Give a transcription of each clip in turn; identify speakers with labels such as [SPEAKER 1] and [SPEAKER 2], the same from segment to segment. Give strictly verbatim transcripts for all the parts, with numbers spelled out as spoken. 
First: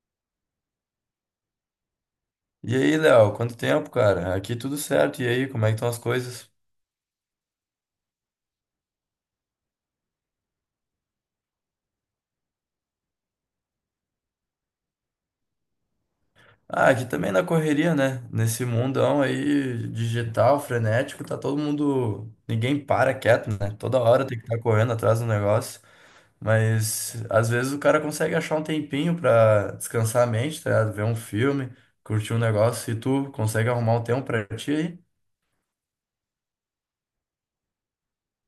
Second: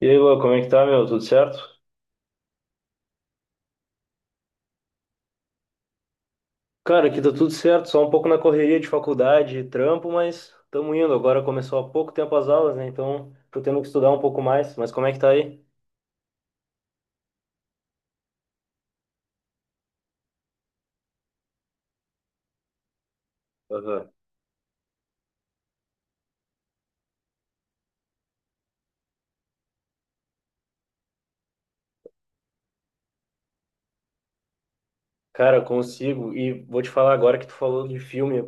[SPEAKER 1] E aí, Lua, como é que tá, meu? Tudo certo?
[SPEAKER 2] E aí, Léo, quanto tempo, cara? Aqui tudo certo. E aí, como é que estão as coisas?
[SPEAKER 1] Cara, aqui tá tudo certo, só um pouco na correria de faculdade e trampo, mas tamo indo. Agora começou há pouco tempo as aulas, né? Então tô tendo que estudar um pouco mais, mas como é que tá aí?
[SPEAKER 2] Ah, aqui também na correria, né? Nesse mundão aí digital, frenético, tá todo mundo. Ninguém para quieto, né? Toda
[SPEAKER 1] Aham.
[SPEAKER 2] hora tem que estar correndo atrás do negócio. Mas às vezes o cara consegue achar um tempinho pra descansar a mente, tá ligado? Ver um filme, curtir um negócio. E tu consegue arrumar um tempo pra ti aí?
[SPEAKER 1] Cara, consigo. E vou te falar agora que tu falou de filme.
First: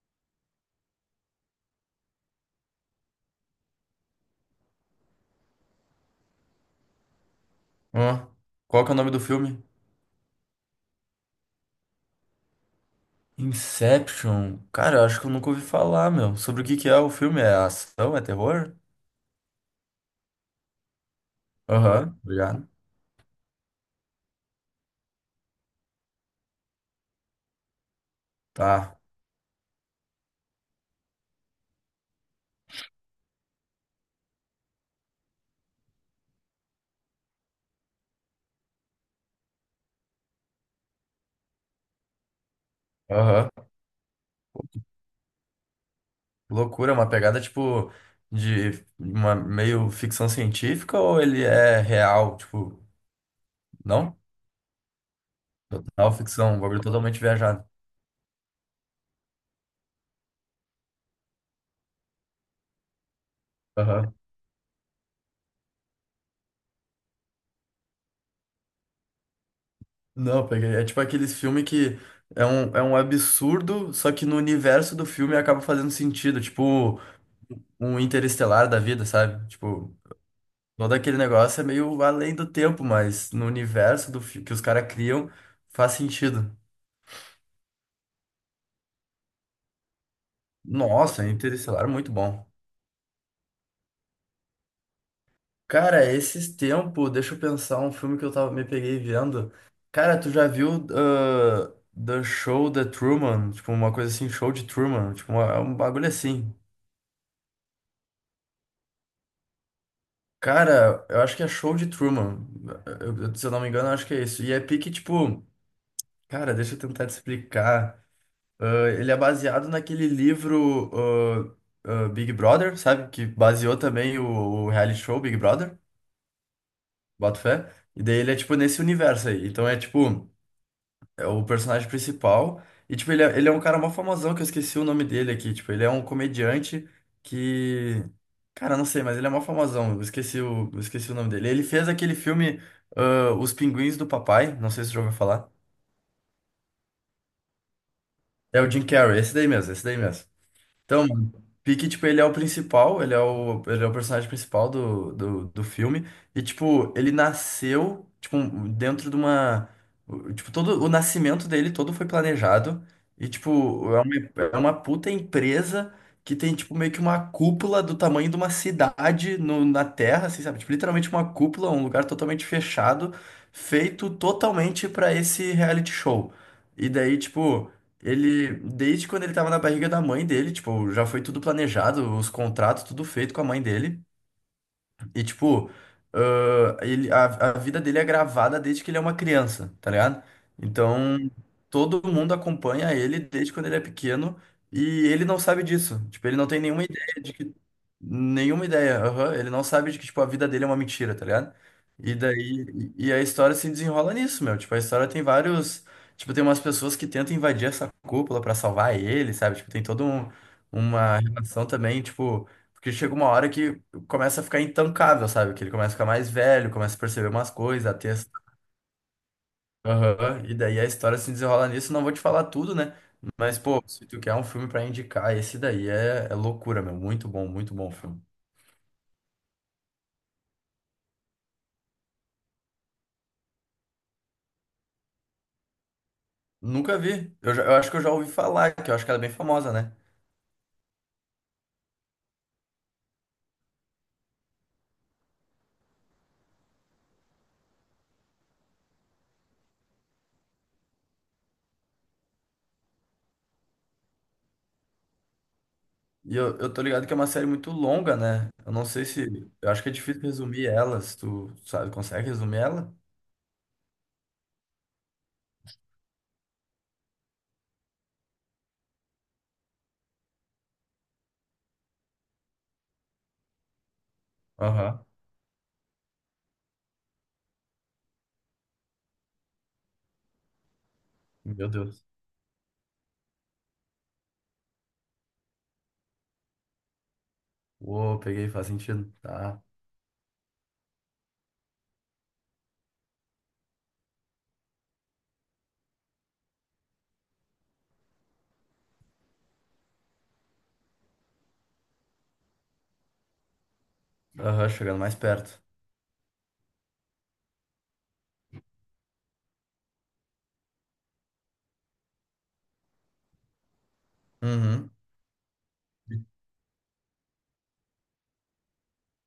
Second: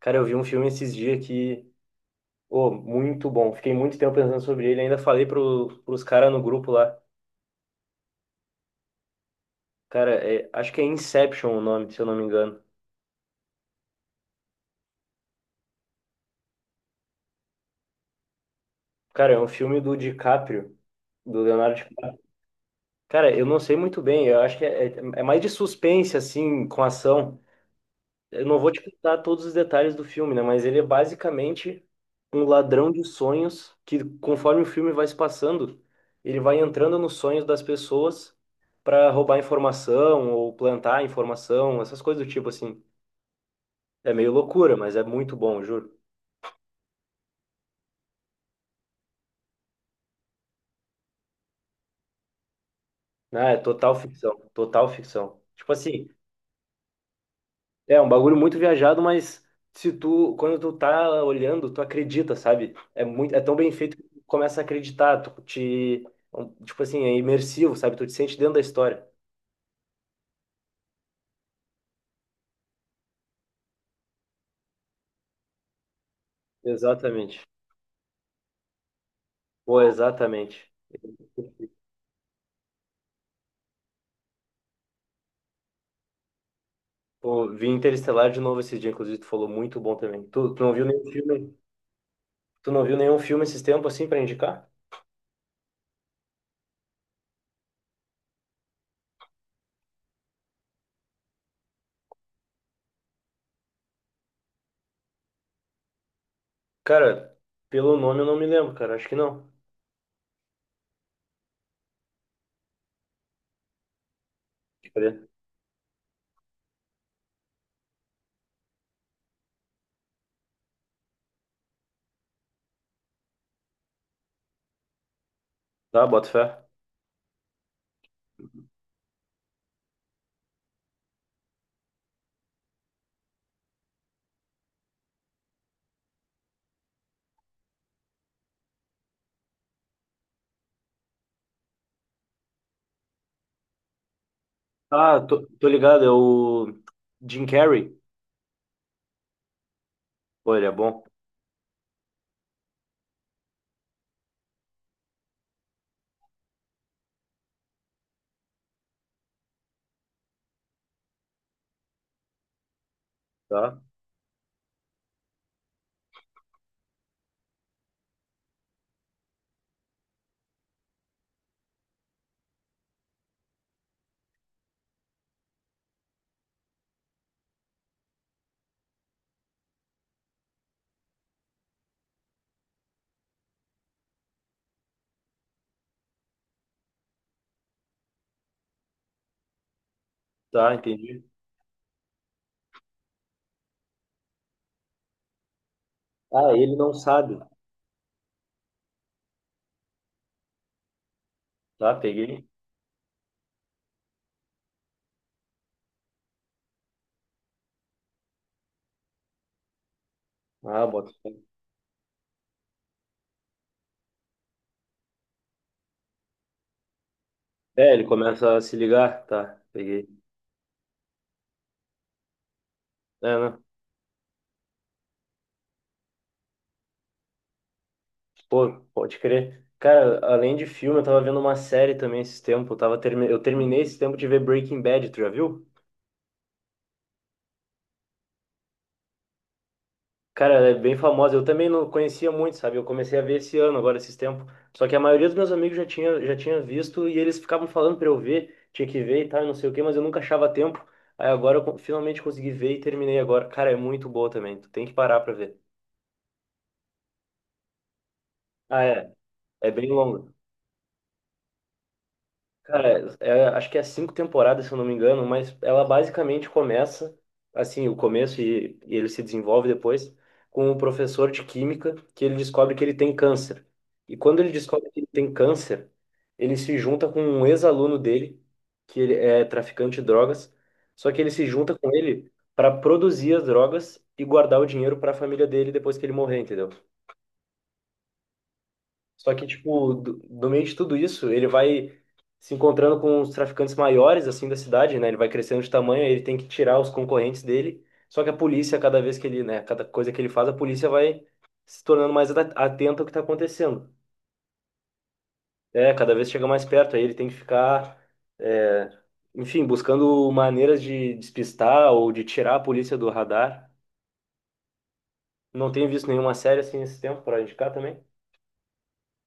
[SPEAKER 1] Cara, eu vi um filme esses dias que, oh muito bom. Fiquei muito tempo pensando sobre ele, ainda falei pro, pros caras no grupo lá.
[SPEAKER 2] Ó, qual que é o nome do filme?
[SPEAKER 1] Cara, é- acho que é Inception o nome, se eu não me engano.
[SPEAKER 2] Inception? Cara, eu acho que eu nunca ouvi falar, meu. Sobre o que que é o filme? É ação? É terror?
[SPEAKER 1] Cara, é um filme do DiCaprio, do Leonardo.
[SPEAKER 2] Aham, obrigado.
[SPEAKER 1] Cara, eu não sei muito bem. Eu acho que é, é é mais de suspense, assim, com ação. Eu não vou te
[SPEAKER 2] Tá.
[SPEAKER 1] contar todos os detalhes do filme, né? Mas ele é basicamente um ladrão de sonhos que, conforme o filme vai se passando, ele vai entrando nos sonhos das pessoas para roubar informação ou plantar informação, essas coisas do tipo, assim.
[SPEAKER 2] Aham.
[SPEAKER 1] É meio loucura, mas é muito bom, juro.
[SPEAKER 2] Loucura, é uma pegada tipo de uma meio ficção científica ou ele é real? Tipo,
[SPEAKER 1] Ah, é total
[SPEAKER 2] não?
[SPEAKER 1] ficção, total ficção. Tipo assim,
[SPEAKER 2] Total ficção, um bagulho totalmente viajado.
[SPEAKER 1] é um bagulho muito viajado, mas se tu, quando tu tá olhando, tu acredita, sabe? É muito, é tão bem feito que
[SPEAKER 2] Aham.
[SPEAKER 1] tu começa a acreditar, tu te, um, tipo assim, é imersivo, sabe? Tu te sente dentro da história.
[SPEAKER 2] Não, eu peguei. É tipo aqueles filmes que é um, é um absurdo, só que no universo do filme acaba fazendo sentido. Tipo,
[SPEAKER 1] Exatamente.
[SPEAKER 2] um interestelar da vida, sabe?
[SPEAKER 1] Pô,
[SPEAKER 2] Tipo,
[SPEAKER 1] exatamente.
[SPEAKER 2] todo aquele negócio é meio além do tempo, mas no universo do fi- que os caras criam faz sentido.
[SPEAKER 1] Pô, vi Interestelar de novo esse dia, inclusive tu falou muito bom também. Tu, tu não viu nenhum
[SPEAKER 2] Nossa,
[SPEAKER 1] filme,
[SPEAKER 2] interestelar é muito bom.
[SPEAKER 1] tu não viu nenhum filme esses tempos assim pra indicar?
[SPEAKER 2] Cara, esses tempos, deixa eu pensar, um filme que eu tava, me peguei vendo. Cara, tu já viu ah, The Show The Truman? Tipo, uma coisa assim, Show de Truman. Tipo, uma- é um bagulho assim.
[SPEAKER 1] Cara, pelo nome eu não me lembro, cara, acho que não.
[SPEAKER 2] Cara, eu acho que é Show de Truman. Eu- eu- se eu não me engano, eu acho que é isso. E é pique,
[SPEAKER 1] Deixa eu ver.
[SPEAKER 2] tipo... Cara, deixa eu tentar te explicar. Ah, ele é baseado naquele livro ah, ah, Big Brother, sabe? Que baseou também o, o reality show Big Brother,
[SPEAKER 1] Tá, bota fé.
[SPEAKER 2] boto fé. E daí ele é, tipo, nesse universo aí. Então é, tipo... é o personagem principal. E, tipo, ele é, ele é um cara mó famosão, que eu esqueci o nome dele aqui. Tipo, ele é um comediante que. Cara, eu não sei, mas ele é mó famosão. Eu esqueci o, eu esqueci o nome dele. Ele fez aquele filme ah, Os Pinguins do Papai. Não sei se você já ouviu
[SPEAKER 1] Ah, tô,
[SPEAKER 2] falar.
[SPEAKER 1] tô ligado, é o Jim Carrey.
[SPEAKER 2] É o Jim Carrey, esse daí mesmo, esse daí mesmo.
[SPEAKER 1] Pô, ele é bom.
[SPEAKER 2] Então, mano, pique, tipo, ele é o principal, ele é o, ele é o personagem principal do, do, do filme. E, tipo, ele nasceu, tipo, um- dentro de uma. O- Tipo, todo o nascimento dele todo foi planejado. E,
[SPEAKER 1] Tá.
[SPEAKER 2] tipo, é uma, é uma puta empresa que tem, tipo, meio que uma cúpula do tamanho de uma cidade no, na Terra, assim, sabe? Tipo, literalmente uma cúpula, um lugar totalmente fechado, feito totalmente pra esse reality show. E daí, tipo. Ele, desde quando ele tava na barriga da mãe dele, tipo, já foi tudo planejado, os contratos, tudo feito com a mãe dele. E, tipo, ãh, ele, a, a vida dele é gravada desde que ele é uma criança, tá ligado?
[SPEAKER 1] Tá,
[SPEAKER 2] Então,
[SPEAKER 1] entendi.
[SPEAKER 2] todo mundo acompanha ele desde quando ele é pequeno e ele não sabe disso. Tipo, ele não
[SPEAKER 1] Ah,
[SPEAKER 2] tem
[SPEAKER 1] ele
[SPEAKER 2] nenhuma
[SPEAKER 1] não
[SPEAKER 2] ideia de
[SPEAKER 1] sabe.
[SPEAKER 2] que. Nenhuma ideia, aham. Ele não sabe de que, tipo, a vida dele é uma mentira, tá ligado?
[SPEAKER 1] Tá,
[SPEAKER 2] E
[SPEAKER 1] peguei.
[SPEAKER 2] daí. E e a história se desenrola nisso, meu. Tipo, a história tem vários. Tipo, tem umas pessoas que tentam invadir essa cúpula pra salvar ele, sabe? Tipo, tem todo um,
[SPEAKER 1] Ah, bota
[SPEAKER 2] uma
[SPEAKER 1] fé.
[SPEAKER 2] relação também, tipo. Porque chega uma hora que começa a ficar intancável, sabe? Que ele começa a ficar mais velho, começa a perceber umas coisas,
[SPEAKER 1] É,
[SPEAKER 2] a
[SPEAKER 1] ele
[SPEAKER 2] ter... essa-
[SPEAKER 1] começa a se ligar. Tá, peguei.
[SPEAKER 2] Aham, e daí a história se desenrola nisso. Não vou te falar tudo, né?
[SPEAKER 1] É,
[SPEAKER 2] Mas,
[SPEAKER 1] não.
[SPEAKER 2] pô, se tu quer um filme pra indicar, esse daí é, é loucura, meu. Muito bom, muito bom o filme.
[SPEAKER 1] Pô, pode crer. Cara, além de filme, eu tava vendo uma série também esse tempo. Eu, tava termi... eu terminei esse tempo de ver Breaking Bad, tu já viu?
[SPEAKER 2] Nunca vi. Eu, já- eu acho que eu já ouvi falar, que eu acho que ela é bem famosa, né?
[SPEAKER 1] Cara, ela é bem famosa. Eu também não conhecia muito, sabe? Eu comecei a ver esse ano, agora, esses tempos. Só que a maioria dos meus amigos já tinha, já tinha visto e eles ficavam falando pra eu ver, tinha que ver e tal, e não sei o quê, mas eu nunca achava tempo. Aí agora eu co- finalmente consegui ver e terminei agora. Cara, é muito boa também. Tu tem que parar pra ver.
[SPEAKER 2] E eu, eu tô ligado que é uma série muito longa, né? Eu
[SPEAKER 1] Ah,
[SPEAKER 2] não sei
[SPEAKER 1] é.
[SPEAKER 2] se...
[SPEAKER 1] É
[SPEAKER 2] Eu acho
[SPEAKER 1] bem
[SPEAKER 2] que é difícil
[SPEAKER 1] longa.
[SPEAKER 2] resumir ela, se tu, sabe, consegue resumir ela?
[SPEAKER 1] Cara, é- acho que é cinco temporadas, se eu não me engano, mas ela basicamente começa, assim, o começo e, e ele se desenvolve depois, com um professor de química que ele descobre que ele tem câncer. E quando ele descobre que
[SPEAKER 2] Aham.
[SPEAKER 1] ele tem câncer, ele se junta com um ex-aluno dele, que ele é traficante de drogas, só que ele se
[SPEAKER 2] Meu
[SPEAKER 1] junta com
[SPEAKER 2] Deus.
[SPEAKER 1] ele para produzir as drogas e guardar o dinheiro para a família dele depois que ele morrer, entendeu?
[SPEAKER 2] Uou, peguei, faz sentido.
[SPEAKER 1] Só que,
[SPEAKER 2] Tá.
[SPEAKER 1] tipo, do, do meio de tudo isso, ele vai se encontrando com os traficantes maiores, assim, da cidade, né? Ele vai crescendo de tamanho, aí ele tem que tirar os concorrentes dele. Só que a polícia, cada vez que ele, né, cada coisa que ele faz, a polícia vai se tornando mais ata- atenta ao que tá acontecendo.
[SPEAKER 2] Aham, chegando mais perto.
[SPEAKER 1] É, cada vez chega mais perto, aí ele tem que ficar, é, enfim, buscando maneiras de despistar ou de tirar a polícia do radar.
[SPEAKER 2] Uhum.
[SPEAKER 1] Não tenho visto nenhuma série assim nesse tempo pra indicar também.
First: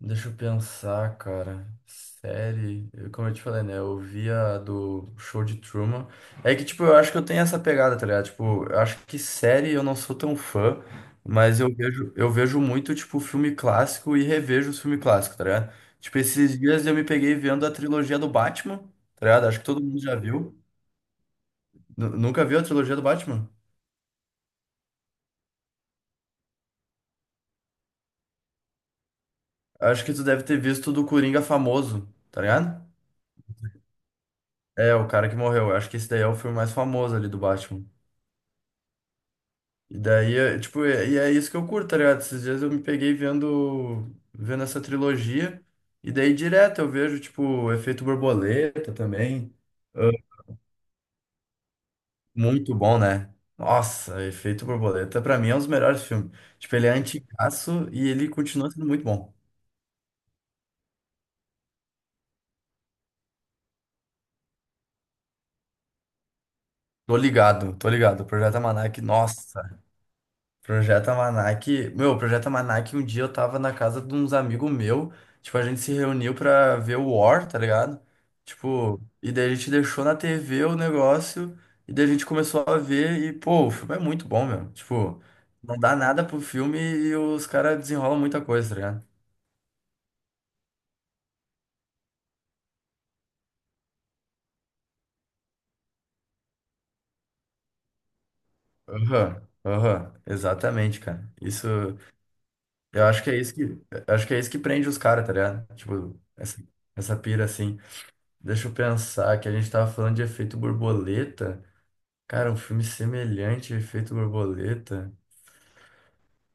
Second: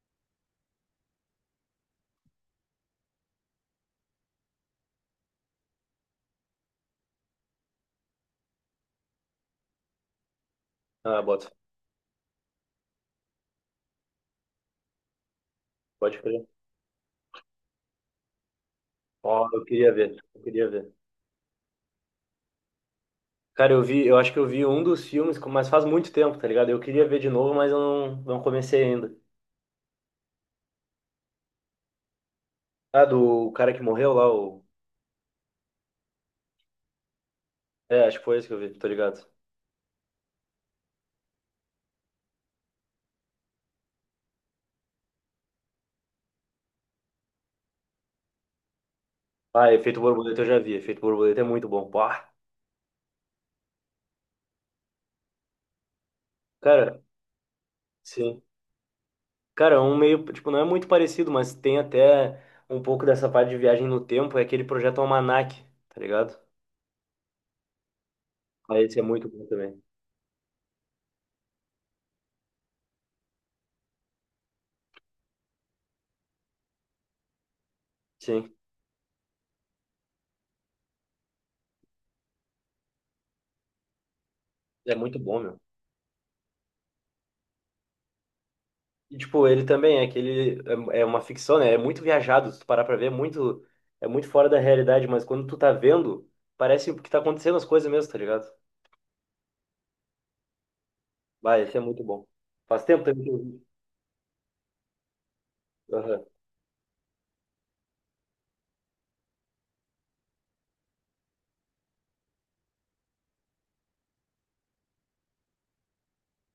[SPEAKER 2] Deixa eu pensar, cara. Série, eu- como eu te falei, né? Eu via do Show de Truman. É que, tipo, eu acho que eu tenho essa pegada, tá ligado? Tipo, eu acho que série eu não sou tão fã,
[SPEAKER 1] Ah, bota.
[SPEAKER 2] mas eu vejo, eu vejo muito, tipo, filme clássico e revejo os filmes clássicos, tá ligado? Tipo,
[SPEAKER 1] Pode crer.
[SPEAKER 2] esses dias eu me peguei vendo a trilogia do Batman, tá ligado?
[SPEAKER 1] Ó,
[SPEAKER 2] Acho
[SPEAKER 1] eu
[SPEAKER 2] que todo
[SPEAKER 1] queria
[SPEAKER 2] mundo
[SPEAKER 1] ver,
[SPEAKER 2] já
[SPEAKER 1] eu
[SPEAKER 2] viu.
[SPEAKER 1] queria ver.
[SPEAKER 2] Nu- nunca viu a trilogia do Batman?
[SPEAKER 1] Cara, eu vi, eu acho que eu vi um dos filmes, mas faz muito tempo, tá ligado? Eu queria ver de novo, mas eu não, não comecei ainda.
[SPEAKER 2] Acho que tu deve ter visto do Coringa famoso, tá ligado?
[SPEAKER 1] Ah, do cara que morreu lá, o...
[SPEAKER 2] É, o cara que morreu. Eu acho que esse daí é o filme mais famoso ali do Batman.
[SPEAKER 1] É, acho que foi esse que eu vi, tô ligado.
[SPEAKER 2] E daí, é, tipo, é- e é isso que eu curto, tá ligado? Esses dias eu me peguei vendo, vendo essa trilogia, e daí direto eu vejo, tipo, o Efeito Borboleta também.
[SPEAKER 1] Ah, Efeito
[SPEAKER 2] Ah,
[SPEAKER 1] Borboleta eu já vi, Efeito Borboleta é muito bom. Pá.
[SPEAKER 2] muito bom, né? Nossa, Efeito Borboleta, pra mim, é um dos melhores filmes. Tipo, ele é
[SPEAKER 1] Cara,
[SPEAKER 2] antigaço e ele
[SPEAKER 1] sim.
[SPEAKER 2] continua sendo muito bom.
[SPEAKER 1] Cara, um meio, tipo, não é muito parecido, mas tem até um pouco dessa parte de viagem no tempo, é aquele projeto Almanac, tá ligado?
[SPEAKER 2] Tô ligado, tô ligado. O Projeto
[SPEAKER 1] Ah, esse é
[SPEAKER 2] Almanac,
[SPEAKER 1] muito bom
[SPEAKER 2] nossa.
[SPEAKER 1] também.
[SPEAKER 2] Projeto Almanac. Meu, Projeto Almanac, um dia eu tava na casa de uns amigos meu, tipo, a gente se reuniu pra ver o War, tá ligado?
[SPEAKER 1] Sim,
[SPEAKER 2] Tipo, e daí a gente deixou na T V o negócio, e daí a gente começou a ver, e pô, o filme é muito bom, meu.
[SPEAKER 1] é muito
[SPEAKER 2] Tipo,
[SPEAKER 1] bom, meu.
[SPEAKER 2] não dá nada pro filme e os caras desenrolam muita coisa, tá ligado?
[SPEAKER 1] E, tipo, ele também é aquele. É é uma ficção, né? É muito viajado. Se tu parar pra ver, é muito, é muito fora da realidade. Mas quando tu tá vendo, parece que tá acontecendo as coisas mesmo, tá ligado?
[SPEAKER 2] Aham, aham, exatamente, cara.
[SPEAKER 1] Vai,
[SPEAKER 2] Isso,
[SPEAKER 1] esse é muito bom. Faz tempo
[SPEAKER 2] eu
[SPEAKER 1] também
[SPEAKER 2] acho
[SPEAKER 1] que
[SPEAKER 2] que é
[SPEAKER 1] eu
[SPEAKER 2] isso
[SPEAKER 1] vi.
[SPEAKER 2] que, eu acho que é isso que prende os caras, tá ligado? Tipo,
[SPEAKER 1] Aham,
[SPEAKER 2] essa, essa pira assim. Deixa eu pensar que a gente tava falando de Efeito Borboleta. Cara, um filme semelhante a Efeito Borboleta.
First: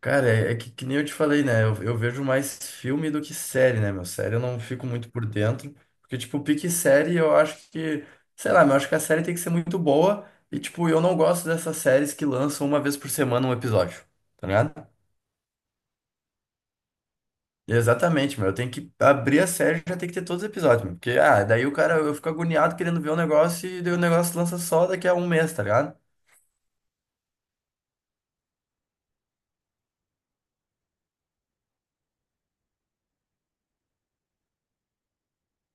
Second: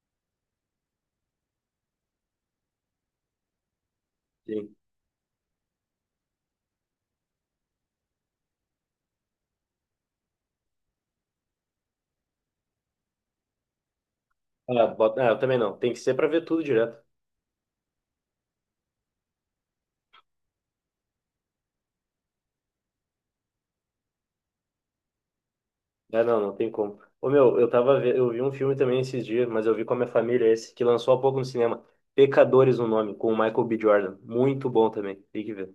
[SPEAKER 2] Cara, é, é que, que nem eu te falei, né? Eu, eu vejo mais filme do que série, né, meu? Série eu não
[SPEAKER 1] sim.
[SPEAKER 2] fico muito por dentro. Porque, tipo, pique série eu acho que. Sei lá, eu acho que a série tem que ser muito boa. E, tipo, eu não gosto dessas séries que lançam uma vez por semana um episódio. Tá
[SPEAKER 1] Ah,
[SPEAKER 2] ligado?
[SPEAKER 1] bota... ah, eu também não. Tem que ser pra ver tudo direto.
[SPEAKER 2] Exatamente, meu. Eu tenho que abrir a série e já tem que ter todos os episódios, meu. Porque, ah, daí o cara, eu fico agoniado querendo ver o negócio e daí o negócio lança só daqui a um mês, tá ligado?
[SPEAKER 1] É, não, não tem como. Ô, meu, eu tava ve... eu vi um filme também esses dias, mas eu vi com a minha família esse, que lançou há pouco no cinema. Pecadores, o nome, com o Michael B. Jordan. Muito bom também. Tem que ver.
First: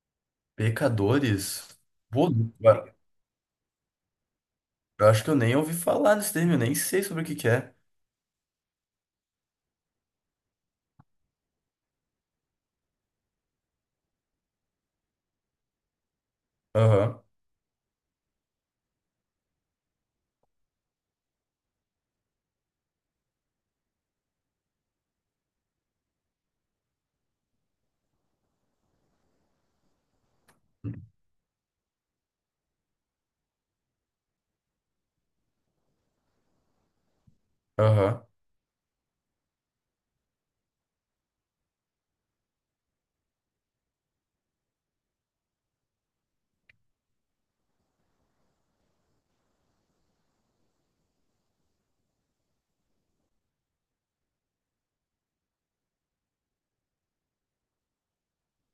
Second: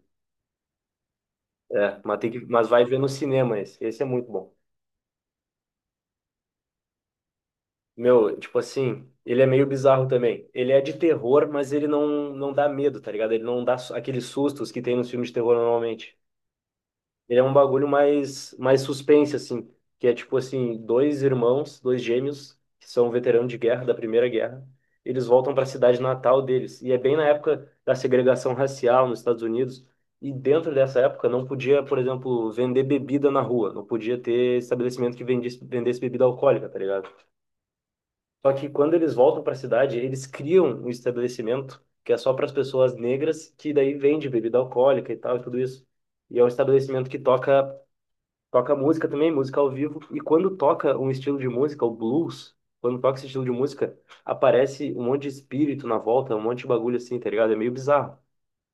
[SPEAKER 2] Pecadores?
[SPEAKER 1] É, mas,
[SPEAKER 2] Pô,
[SPEAKER 1] tem que...
[SPEAKER 2] eu
[SPEAKER 1] mas vai ver no cinema esse. Esse é muito bom.
[SPEAKER 2] eu acho que eu nem ouvi falar desse termo, eu nem sei sobre o que que é.
[SPEAKER 1] Meu, tipo assim, ele é meio bizarro também. Ele é de terror, mas ele não, não dá medo, tá ligado? Ele não dá su- Aqueles sustos que tem nos filmes de terror normalmente.
[SPEAKER 2] Aham,
[SPEAKER 1] Ele é um bagulho mais, mais suspense, assim. Que é tipo assim, dois irmãos, dois gêmeos, que são veteranos de guerra, da Primeira Guerra. Eles voltam para a cidade natal deles. E é bem na época da segregação racial nos Estados Unidos. E dentro dessa época não podia, por exemplo, vender bebida na rua. Não podia ter estabelecimento que vendesse, vendesse bebida alcoólica, tá ligado?
[SPEAKER 2] aham.
[SPEAKER 1] Só que quando eles voltam para a cidade, eles criam um estabelecimento que é só para as pessoas negras, que daí vende bebida alcoólica e tal e tudo isso. E é um estabelecimento que toca toca música também, música ao vivo. E quando toca um estilo de música, o blues, quando toca esse estilo de música, aparece um monte de espírito na volta, um monte de bagulho assim, tá ligado? É meio bizarro.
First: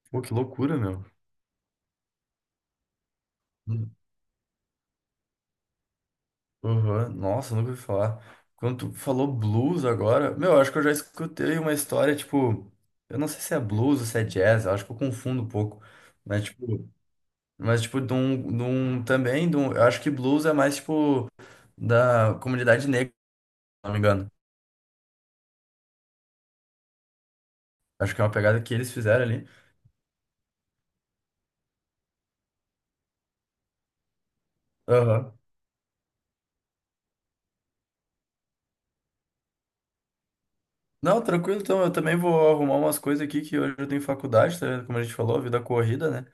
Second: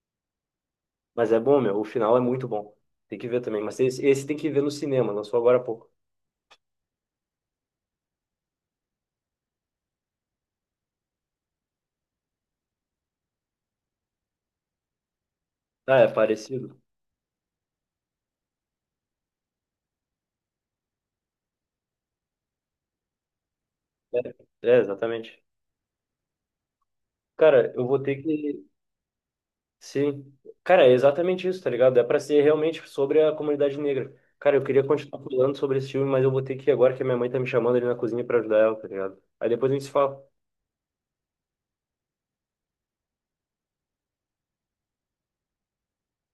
[SPEAKER 2] Pô, que loucura, meu.
[SPEAKER 1] Mas é bom, meu. O final é muito bom. Tem que ver também. Mas
[SPEAKER 2] Hum,
[SPEAKER 1] esse, esse tem que ver no cinema, lançou agora há pouco.
[SPEAKER 2] Aham, nossa, nunca ouvi falar. Quando tu falou blues agora, meu, eu acho que eu já escutei uma história, tipo, eu não sei se é blues ou se é jazz, eu acho que eu confundo um pouco.
[SPEAKER 1] Ah, é
[SPEAKER 2] Mas,
[SPEAKER 1] parecido?
[SPEAKER 2] tipo, mas, tipo, de um, de um- também, de um- eu acho que blues é mais, tipo, da comunidade negra, se não me
[SPEAKER 1] É,
[SPEAKER 2] engano.
[SPEAKER 1] é exatamente. Cara, eu vou
[SPEAKER 2] Acho
[SPEAKER 1] ter
[SPEAKER 2] que é uma pegada
[SPEAKER 1] que.
[SPEAKER 2] que eles fizeram ali.
[SPEAKER 1] Sim. Cara, é exatamente isso, tá ligado? É pra ser realmente sobre a comunidade negra. Cara, eu queria continuar
[SPEAKER 2] Aham.
[SPEAKER 1] falando sobre esse filme, mas eu vou ter que ir agora que a minha mãe tá me chamando ali na cozinha pra ajudar ela, tá ligado? Aí depois a gente se fala.
[SPEAKER 2] Não, tranquilo, então eu também vou arrumar umas coisas aqui que hoje eu tenho faculdade, tá? Como a gente falou, vida corrida, né?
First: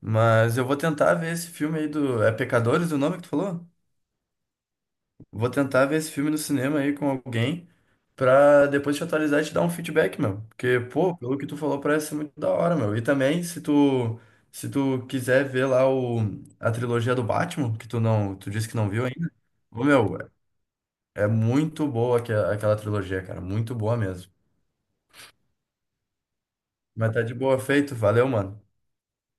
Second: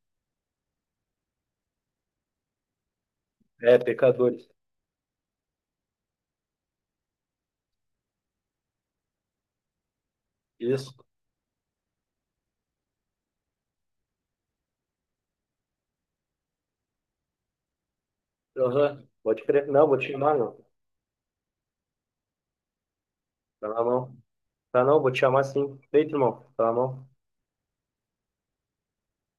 [SPEAKER 2] Mas eu vou tentar ver esse filme aí do. É Pecadores o nome que tu falou?
[SPEAKER 1] É, pecadores.
[SPEAKER 2] Vou tentar ver esse filme no cinema aí com alguém pra depois te atualizar e te dar um feedback, meu. Porque,
[SPEAKER 1] Isso.
[SPEAKER 2] pô, pelo que tu falou, parece ser muito da hora, meu. E também, se tu, se tu quiser ver lá o, a trilogia do Batman, que tu não, tu disse que não viu
[SPEAKER 1] Aham.
[SPEAKER 2] ainda,
[SPEAKER 1] Pode crer.
[SPEAKER 2] ô,
[SPEAKER 1] Não, vou te
[SPEAKER 2] meu,
[SPEAKER 1] chamar, não.
[SPEAKER 2] é muito boa aque- aquela trilogia, cara.
[SPEAKER 1] Tá
[SPEAKER 2] Muito
[SPEAKER 1] na
[SPEAKER 2] boa
[SPEAKER 1] mão.
[SPEAKER 2] mesmo.
[SPEAKER 1] Tá não, vou te chamar sim. Feito, irmão. Tá na mão.
[SPEAKER 2] Mas tá de boa feito, valeu, mano.